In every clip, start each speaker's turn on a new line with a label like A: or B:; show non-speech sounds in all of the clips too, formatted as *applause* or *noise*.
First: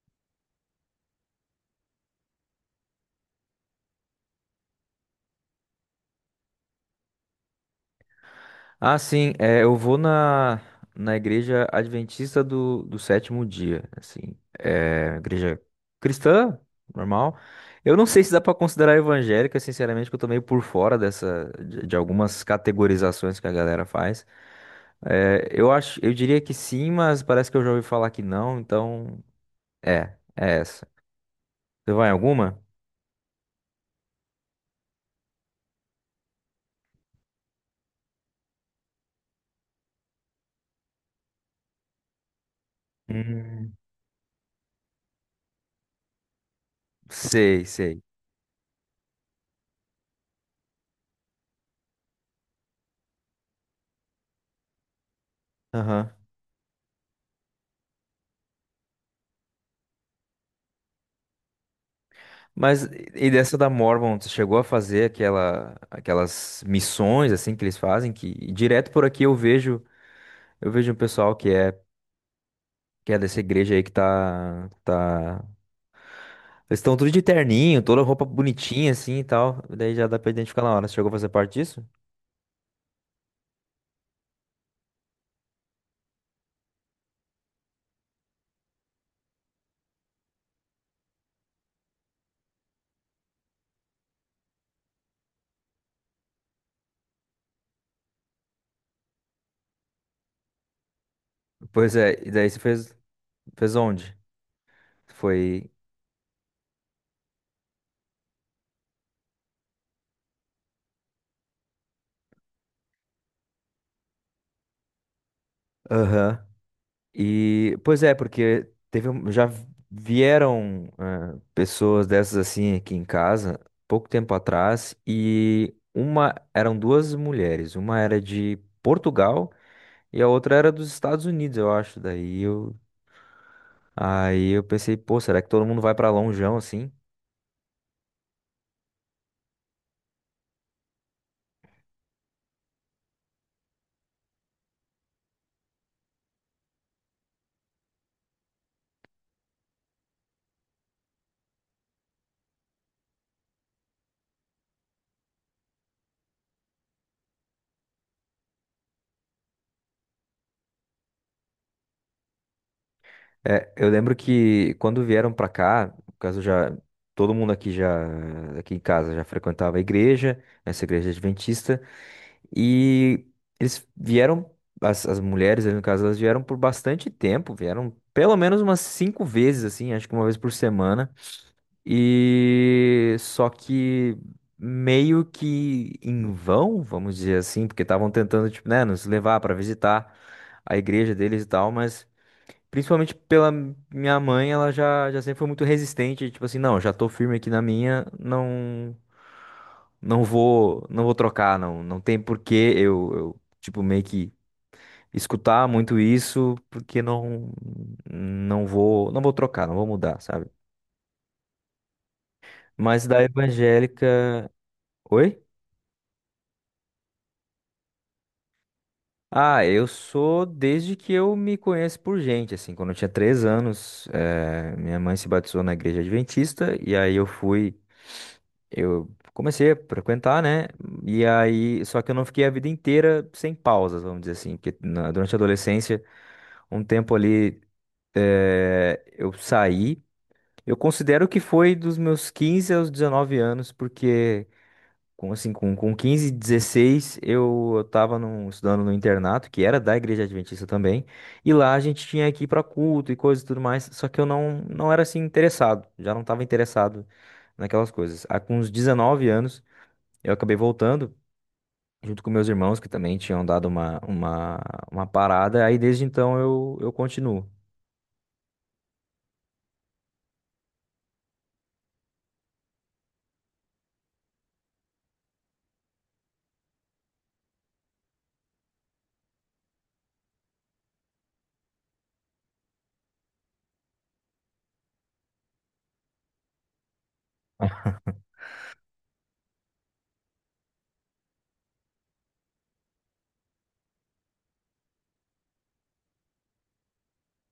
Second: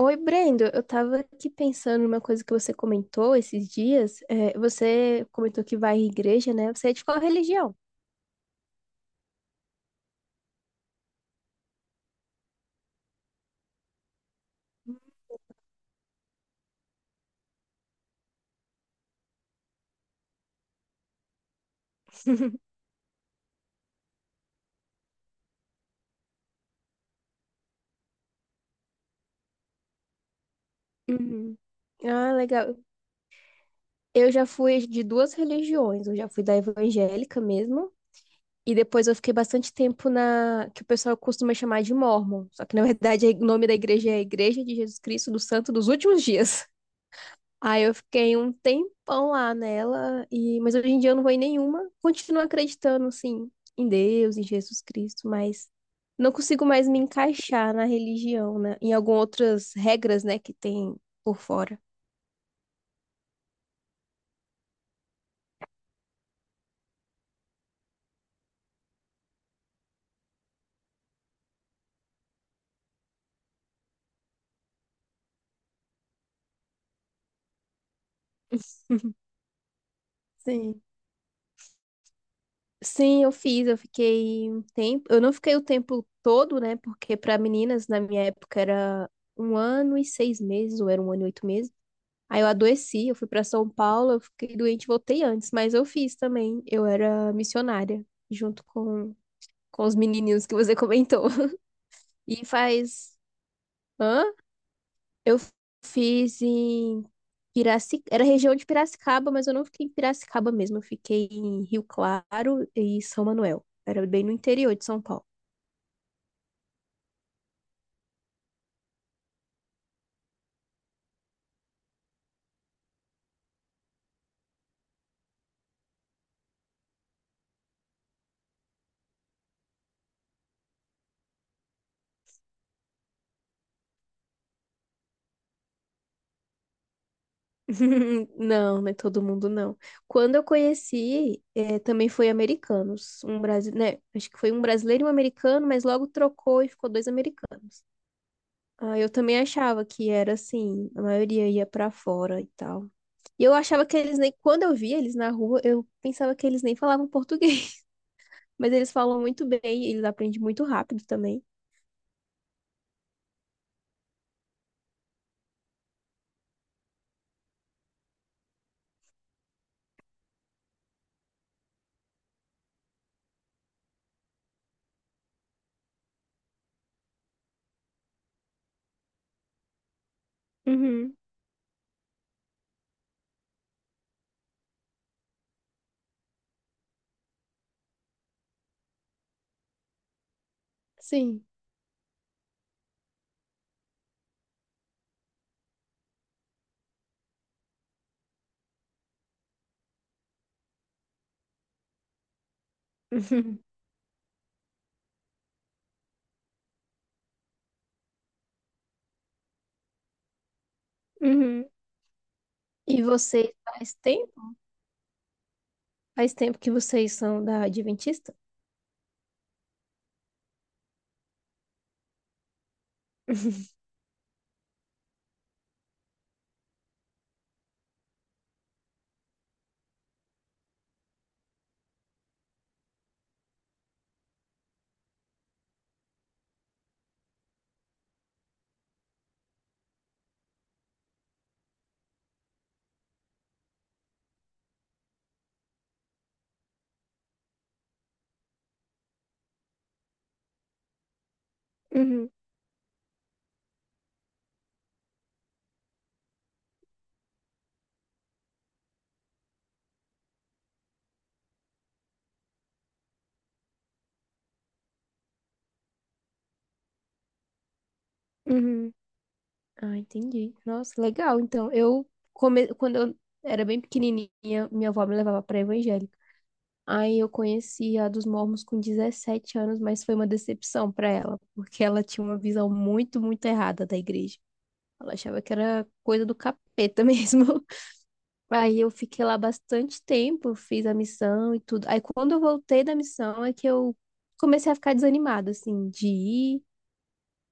A: Oi, Brendo. Eu tava aqui pensando numa coisa que você comentou esses dias. Você comentou que vai à igreja, né? Você é de qual religião?
B: Eu vou na igreja adventista do sétimo dia, assim, é, igreja cristã, normal. Eu não sei se dá pra considerar evangélica, sinceramente, que eu tô meio por fora dessa, de algumas categorizações que a galera faz. Eu diria que sim, mas parece que eu já ouvi falar que não, então, é essa.
A: Uhum.
B: Você vai em
A: Ah,
B: alguma?
A: legal. Eu já fui de duas religiões. Eu já fui da evangélica mesmo. E depois eu fiquei bastante tempo na que o pessoal costuma chamar de mórmon. Só que na verdade *laughs* o nome da
B: Hum,
A: igreja é Igreja de Jesus Cristo dos Santos dos Últimos Dias. Aí eu
B: sei.
A: fiquei um tempão lá nela, e mas hoje em dia eu não vou em nenhuma. Continuo acreditando, assim, em Deus, em Jesus Cristo, mas
B: Aham.
A: não consigo mais me encaixar na religião, né? Em algumas outras regras, né, que tem por fora.
B: Mas e dessa da Mormon, tu chegou a fazer aquelas missões assim que eles fazem, que direto por aqui eu vejo um pessoal que que é dessa igreja aí que eles estão tudo de terninho, toda roupa bonitinha assim
A: *laughs*
B: e tal. Daí já dá pra identificar na
A: Sim.
B: hora. Você chegou a fazer parte disso?
A: Sim, eu fiz, eu fiquei um tempo. Eu não fiquei o tempo todo, né? Porque para meninas, na minha época, era um ano e seis meses, ou era um ano e oito meses. Aí eu adoeci, eu fui pra São Paulo, eu fiquei doente, e voltei antes, mas eu fiz também. Eu era missionária, junto com, com os menininhos que você comentou.
B: Pois é,
A: *laughs*
B: e
A: E
B: daí você fez
A: faz.
B: fez onde?
A: Hã? Eu
B: Foi.
A: fiz em Piraci... Era região de Piracicaba, mas eu não fiquei em Piracicaba mesmo. Eu fiquei em Rio Claro e São Manuel. Era bem no interior de São Paulo.
B: Aham. E pois é, porque teve, já vieram pessoas dessas assim aqui em casa, pouco tempo atrás, e uma, eram duas mulheres, uma era de Portugal e a outra era dos Estados Unidos, eu acho. Daí eu, aí eu pensei, pô, será que todo mundo vai pra lonjão assim?
A: *laughs* Não, não é todo mundo, não. Quando eu conheci, também foi americanos. Um Brasi... né? Acho que foi um brasileiro e um americano, mas logo trocou e ficou dois americanos. Ah, eu também achava que era assim, a maioria ia pra fora e tal. E eu achava que eles nem, quando eu via eles na rua, eu pensava que eles nem falavam português. *laughs* Mas eles falam muito bem, eles aprendem muito rápido também.
B: É, eu lembro que quando vieram pra cá, no caso, já todo mundo aqui já, aqui em casa, já frequentava a igreja, essa igreja adventista. E eles vieram, as mulheres ali no caso, elas vieram por bastante tempo, vieram pelo menos umas cinco vezes, assim, acho que uma vez por semana.
A: Uhum,
B: E só que meio que em vão, vamos dizer assim, porque estavam tentando, tipo, né, nos levar para visitar a igreja deles
A: sim.
B: e tal, mas principalmente pela minha mãe, já sempre foi muito resistente, tipo assim, não, já tô firme aqui na minha, não vou, não vou trocar, não. Não tem porquê eu,
A: Uhum.
B: tipo, meio que escutar muito isso, porque não vou, não vou trocar, não vou mudar, sabe?
A: Uhum. E
B: Mas da
A: vocês faz
B: evangélica,
A: tempo?
B: oi?
A: Faz tempo que vocês são da Adventista?
B: Ah, eu sou desde que eu me conheço por gente, assim, quando eu tinha três
A: *laughs*
B: anos, minha mãe se batizou na igreja adventista, e eu comecei a frequentar, né? E aí, só que eu não fiquei a vida inteira sem pausas, vamos dizer assim, porque durante a adolescência, um tempo ali, eu saí. Eu considero que foi dos meus 15 aos 19 anos, porque com 15 16 eu, estudando no internato, que era da Igreja Adventista também, e lá a gente tinha
A: Uhum,
B: que ir para culto e coisas e tudo mais, só que eu não, não era assim interessado, já não estava interessado naquelas coisas. Aí, com uns 19 anos eu acabei voltando, junto com meus irmãos, que também tinham dado uma parada. Aí desde então eu continuo.
A: uhum. Ah, entendi. Nossa, legal. Então, eu come... quando eu era bem pequenininha, minha avó me levava para evangélica. Aí eu conheci a dos mormons com 17 anos, mas foi uma decepção para ela, porque ela tinha uma visão muito, muito errada da igreja. Ela achava que era coisa do capeta *laughs* mesmo. Aí eu fiquei lá bastante tempo, fiz a missão e tudo. Aí quando eu voltei da missão é que eu comecei a ficar desanimada, assim, de ir.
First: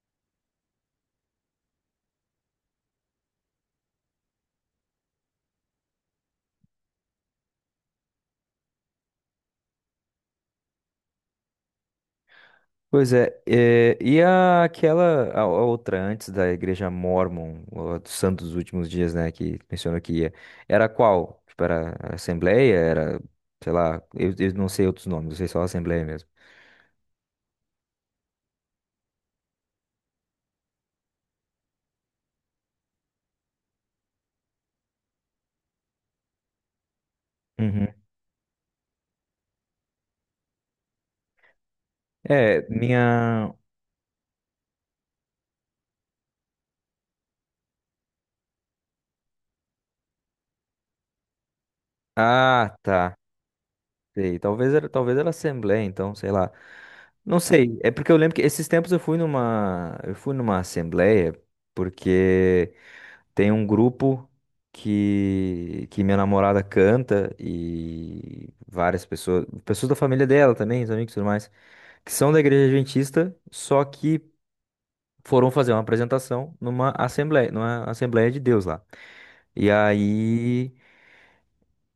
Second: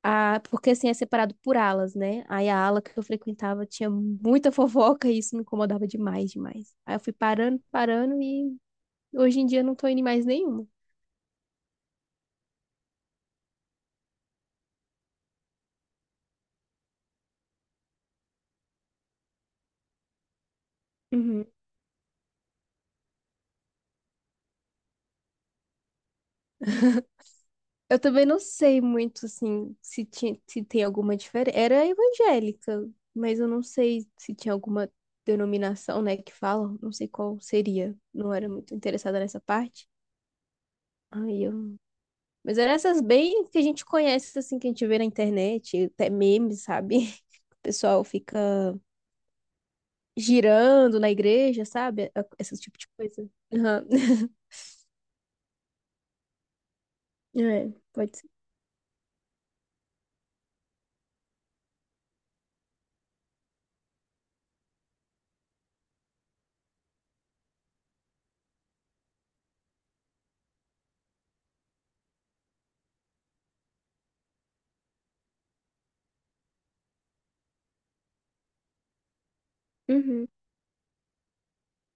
A: Ah, porque assim é separado por alas, né? Aí a ala que eu frequentava tinha muita *laughs* fofoca e isso me incomodava demais, demais. Aí eu fui parando, parando e hoje em dia eu não tô indo em mais nenhuma.
B: Pois é, é, e a outra antes da igreja Mórmon, ou a dos Santos dos Últimos Dias, né, que mencionou que ia, era qual?
A: Uhum.
B: Tipo, era a Assembleia, era, sei lá, eu não sei outros nomes, eu sei só a Assembleia mesmo.
A: Eu também não sei muito assim se tinha, se tem alguma diferença. Era evangélica, mas eu não sei se tinha alguma denominação, né, que falam, não sei qual
B: Uhum.
A: seria. Não era muito interessada nessa parte. Aí eu... Mas
B: É,
A: eram essas bem
B: minha...
A: que a gente conhece, assim, que a gente vê na internet, até memes, sabe? *laughs* O pessoal fica girando na igreja, sabe? Esse
B: Ah,
A: tipo de
B: tá,
A: coisa. Aham. *laughs*
B: sei, talvez era Assembleia, então, sei lá. Não
A: É,
B: sei, é porque eu
A: pode ser.
B: lembro que esses tempos eu fui eu fui numa Assembleia, porque... Tem um grupo que minha namorada canta e várias pessoas, pessoas da família dela também, os amigos e tudo mais, que são da igreja adventista, só que foram fazer uma apresentação numa assembleia de Deus lá. E
A: Uhum.
B: aí,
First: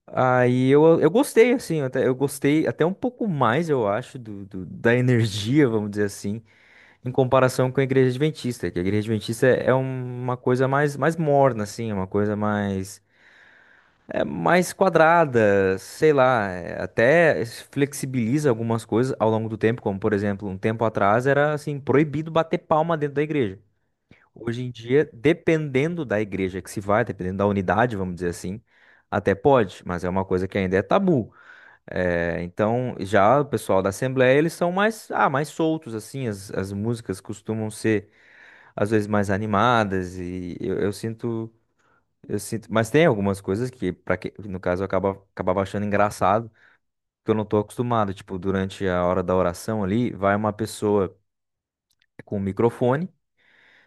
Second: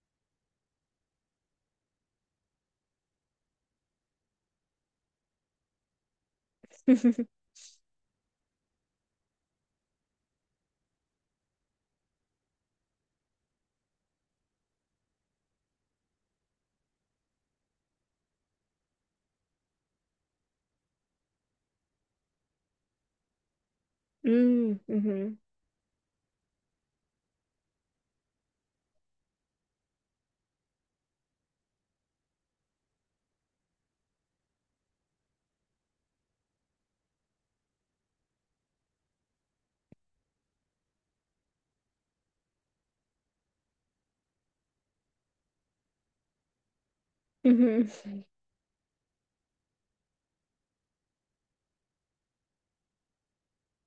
B: aí eu gostei, assim, até, eu gostei até um pouco mais, eu acho, da energia, vamos dizer assim, em
A: *laughs*
B: comparação com a igreja adventista, que a igreja adventista é uma coisa mais, mais morna, assim, é uma coisa mais. É mais quadrada, sei lá, é, até flexibiliza algumas coisas ao longo do tempo, como por exemplo, um tempo atrás era assim proibido bater palma dentro da igreja. Hoje em dia,
A: Uhum.
B: dependendo da igreja que se vai, dependendo da unidade, vamos dizer assim, até pode, mas é uma coisa que ainda é tabu. É, então, já o pessoal da Assembleia, eles são mais, ah, mais soltos assim, as músicas costumam ser às vezes mais animadas e eu sinto, mas tem algumas coisas no caso, acabava achando engraçado, que eu não tô
A: Uhum.
B: acostumado. Tipo, durante a hora da oração ali, vai uma pessoa com o microfone,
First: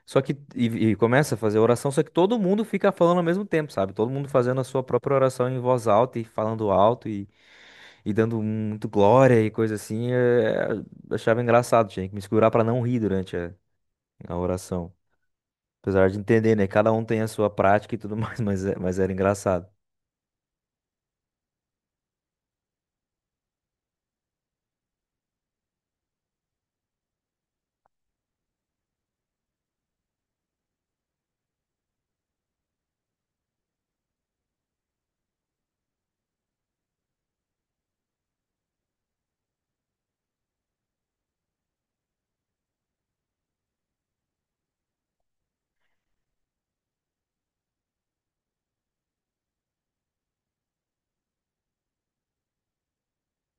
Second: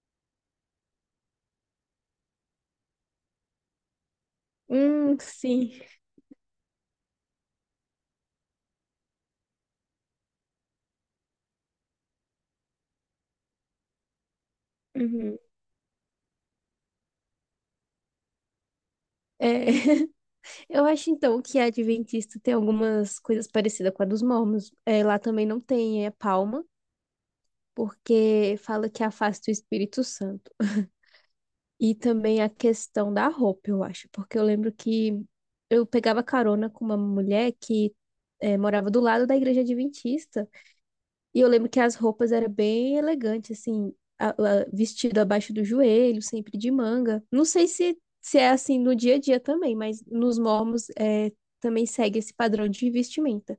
B: e começa a fazer a oração, só que todo mundo fica falando ao mesmo tempo, sabe? Todo mundo fazendo a sua própria oração em
A: Sim.
B: voz alta e falando alto, e dando muito glória e coisa assim. Eu achava engraçado, tinha que me segurar para não rir durante a oração.
A: Uhum.
B: Apesar de entender, né? Cada um tem a sua prática e tudo mais, *laughs* mas, mas era
A: É,
B: engraçado.
A: *laughs* eu acho então que a Adventista tem algumas coisas parecidas com a dos mormons. É, lá também não tem palma, porque fala que afasta o Espírito Santo. E também a questão da roupa, eu acho, porque eu lembro que eu pegava carona com uma mulher que morava do lado da igreja adventista, e eu lembro que as roupas eram bem elegantes, assim, vestido abaixo do joelho, sempre de manga. Não sei se, se é assim no dia a dia também, mas nos mormons também segue esse padrão de vestimenta.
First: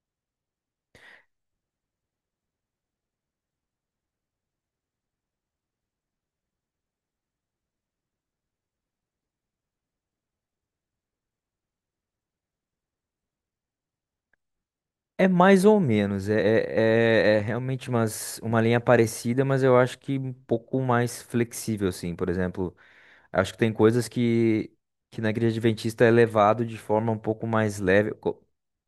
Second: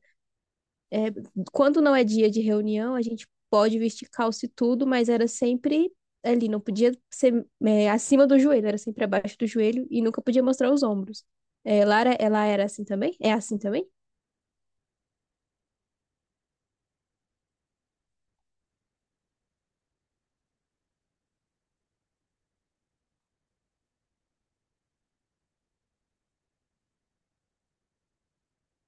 A: é, Quando não é dia de reunião, a gente pode vestir calça e tudo, mas era sempre ali, não podia ser acima do joelho, era sempre abaixo do joelho e nunca podia mostrar os ombros. É, Lara, ela era assim também? É assim também?
B: É mais ou menos, é realmente uma linha parecida, mas eu acho que um pouco mais flexível, assim. Por exemplo, acho que tem coisas que na igreja adventista é levado de forma um pouco mais leve,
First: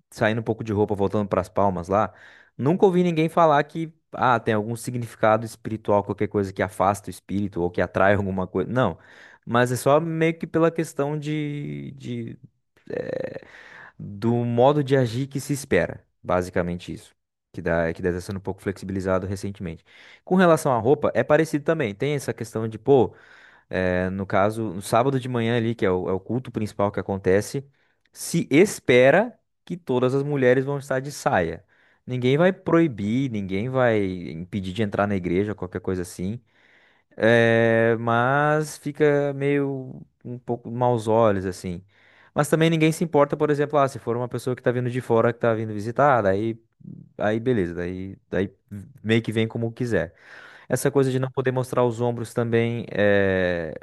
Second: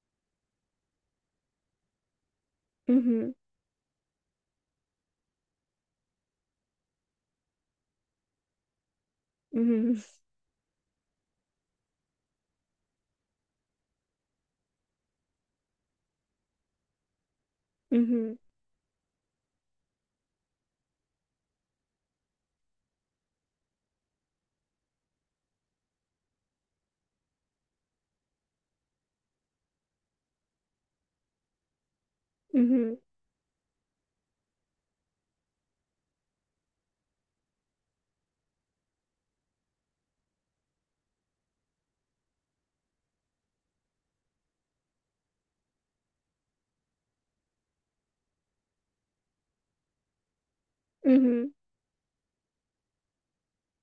B: saindo um pouco de roupa, voltando para as palmas lá. Nunca ouvi ninguém
A: Uhum,
B: falar que, ah, tem algum significado espiritual, qualquer coisa que afasta o espírito ou que atrai alguma coisa. Não, mas é
A: uhum,
B: só meio que pela questão do modo de agir que se espera. Basicamente isso. Que dá, que deve estar sendo
A: uhum,
B: um pouco flexibilizado recentemente. Com relação à roupa, é parecido também. Tem essa questão de, pô, no caso, no sábado de manhã ali, que é é o culto principal que acontece, se espera que todas as mulheres vão estar de saia. Ninguém vai
A: uhum,
B: proibir, ninguém vai impedir de entrar na igreja, qualquer coisa assim. É, mas fica meio um pouco maus olhos, assim. Mas também ninguém se importa, por exemplo, ah, se for uma pessoa que tá vindo de fora, que tá vindo visitar, daí, aí beleza, daí meio que vem como quiser. Essa coisa de não poder
A: uhum.
B: mostrar os ombros também é,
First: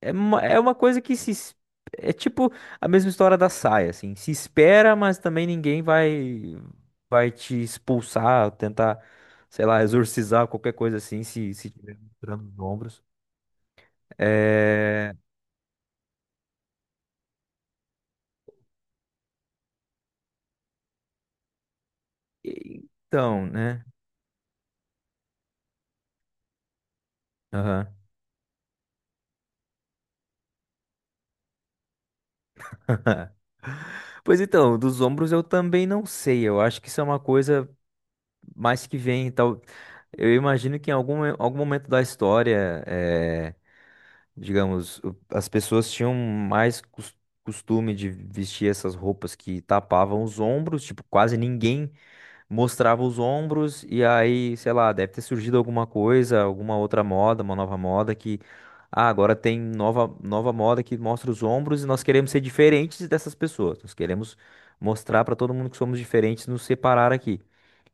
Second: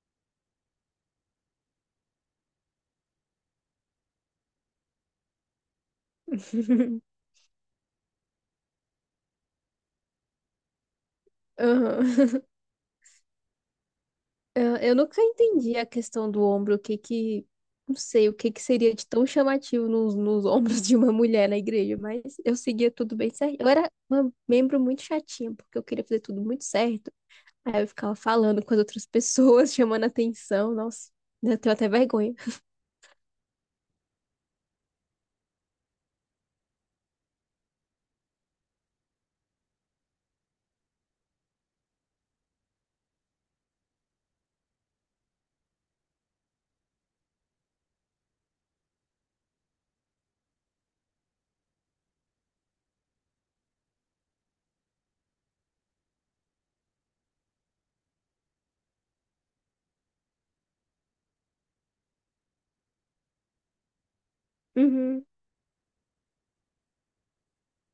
B: é, uma, é uma coisa que se. Es- é tipo a mesma história da saia, assim. Se espera, mas também ninguém
A: *laughs*
B: vai te expulsar, tentar, sei lá, exorcizar, qualquer coisa assim, se tiver
A: Aham.
B: mostrando os ombros.
A: Eu
B: É.
A: nunca entendi a questão do ombro, o que que, não sei, o que que seria de tão chamativo nos, nos *laughs* ombros de uma mulher na igreja, mas eu seguia tudo bem
B: Então,
A: certo. Eu
B: né?
A: era uma membro muito chatinha, porque eu queria fazer tudo muito certo. Aí eu
B: Aham.
A: ficava falando com as outras pessoas, *laughs* chamando atenção, nossa, eu tenho até vergonha.
B: *laughs* Pois então, dos ombros eu também não sei. Eu acho que isso é uma coisa mais que vem, tal. Eu imagino que em algum momento da história, eh, digamos, as pessoas tinham mais costume de vestir essas roupas que tapavam os ombros, tipo, quase ninguém mostrava os ombros e aí, sei lá, deve ter surgido alguma coisa, alguma outra moda, uma nova moda que ah, agora tem nova moda que mostra os ombros e nós queremos ser diferentes dessas pessoas. Nós queremos mostrar
A: Uhum,
B: para todo mundo que somos diferentes, nos separar aqui.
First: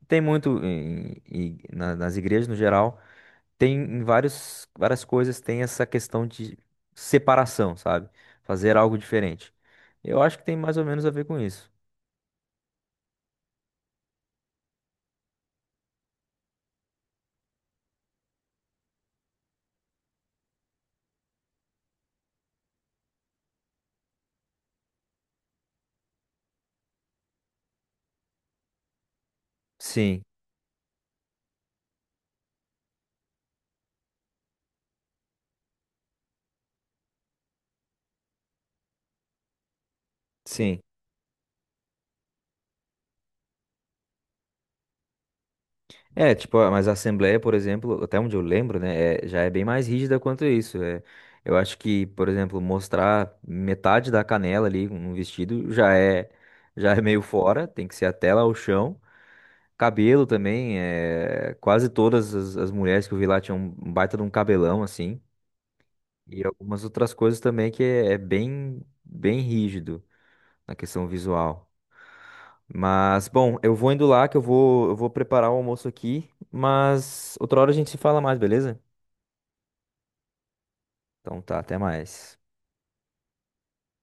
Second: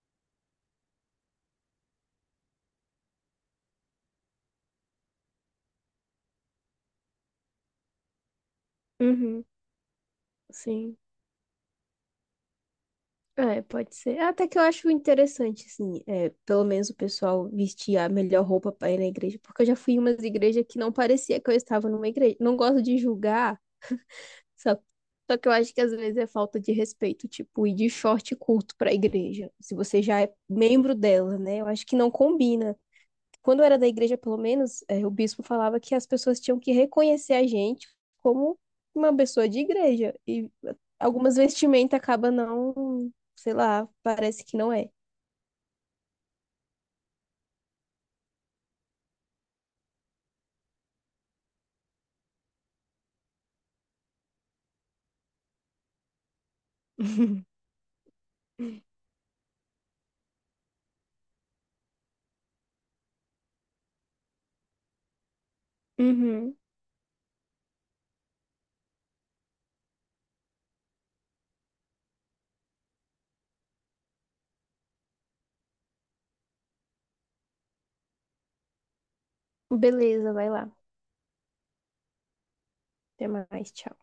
B: Tem muito nas igrejas no geral, tem em vários várias coisas, tem essa questão de separação, sabe? Fazer algo
A: uhum,
B: diferente. Eu acho que tem mais ou
A: sim.
B: menos a ver com isso.
A: É, pode ser. Até que eu acho interessante, assim, pelo menos o pessoal vestir a melhor roupa para ir na igreja, porque eu já fui em umas igrejas que não parecia que eu estava numa igreja. Não gosto de julgar, só, só que eu acho que às vezes é falta de respeito, tipo, ir de short curto para a igreja, se você já
B: Sim,
A: é membro dela, né? Eu acho que não combina. Quando eu era da igreja, pelo menos, é, o bispo falava que as pessoas tinham que reconhecer a gente como uma pessoa de igreja. E
B: sim.
A: algumas vestimenta acaba não, sei lá, parece que não é.
B: É, tipo, ah, mas a Assembleia, por exemplo, até onde eu lembro, né, já é bem mais rígida quanto isso. É, eu acho que, por exemplo, mostrar metade da canela ali no vestido já é meio
A: *laughs*
B: fora, tem que ser até lá o chão. Cabelo também, é, quase todas as mulheres que eu vi lá tinham um baita de um cabelão, assim. E
A: Uhum.
B: algumas outras coisas também é bem, bem rígido na questão visual. Mas, bom, eu vou indo lá que eu vou preparar o almoço aqui, mas outra hora a gente se fala mais, beleza?
A: Beleza, vai lá.
B: Então tá, até mais.
A: Até mais, tchau.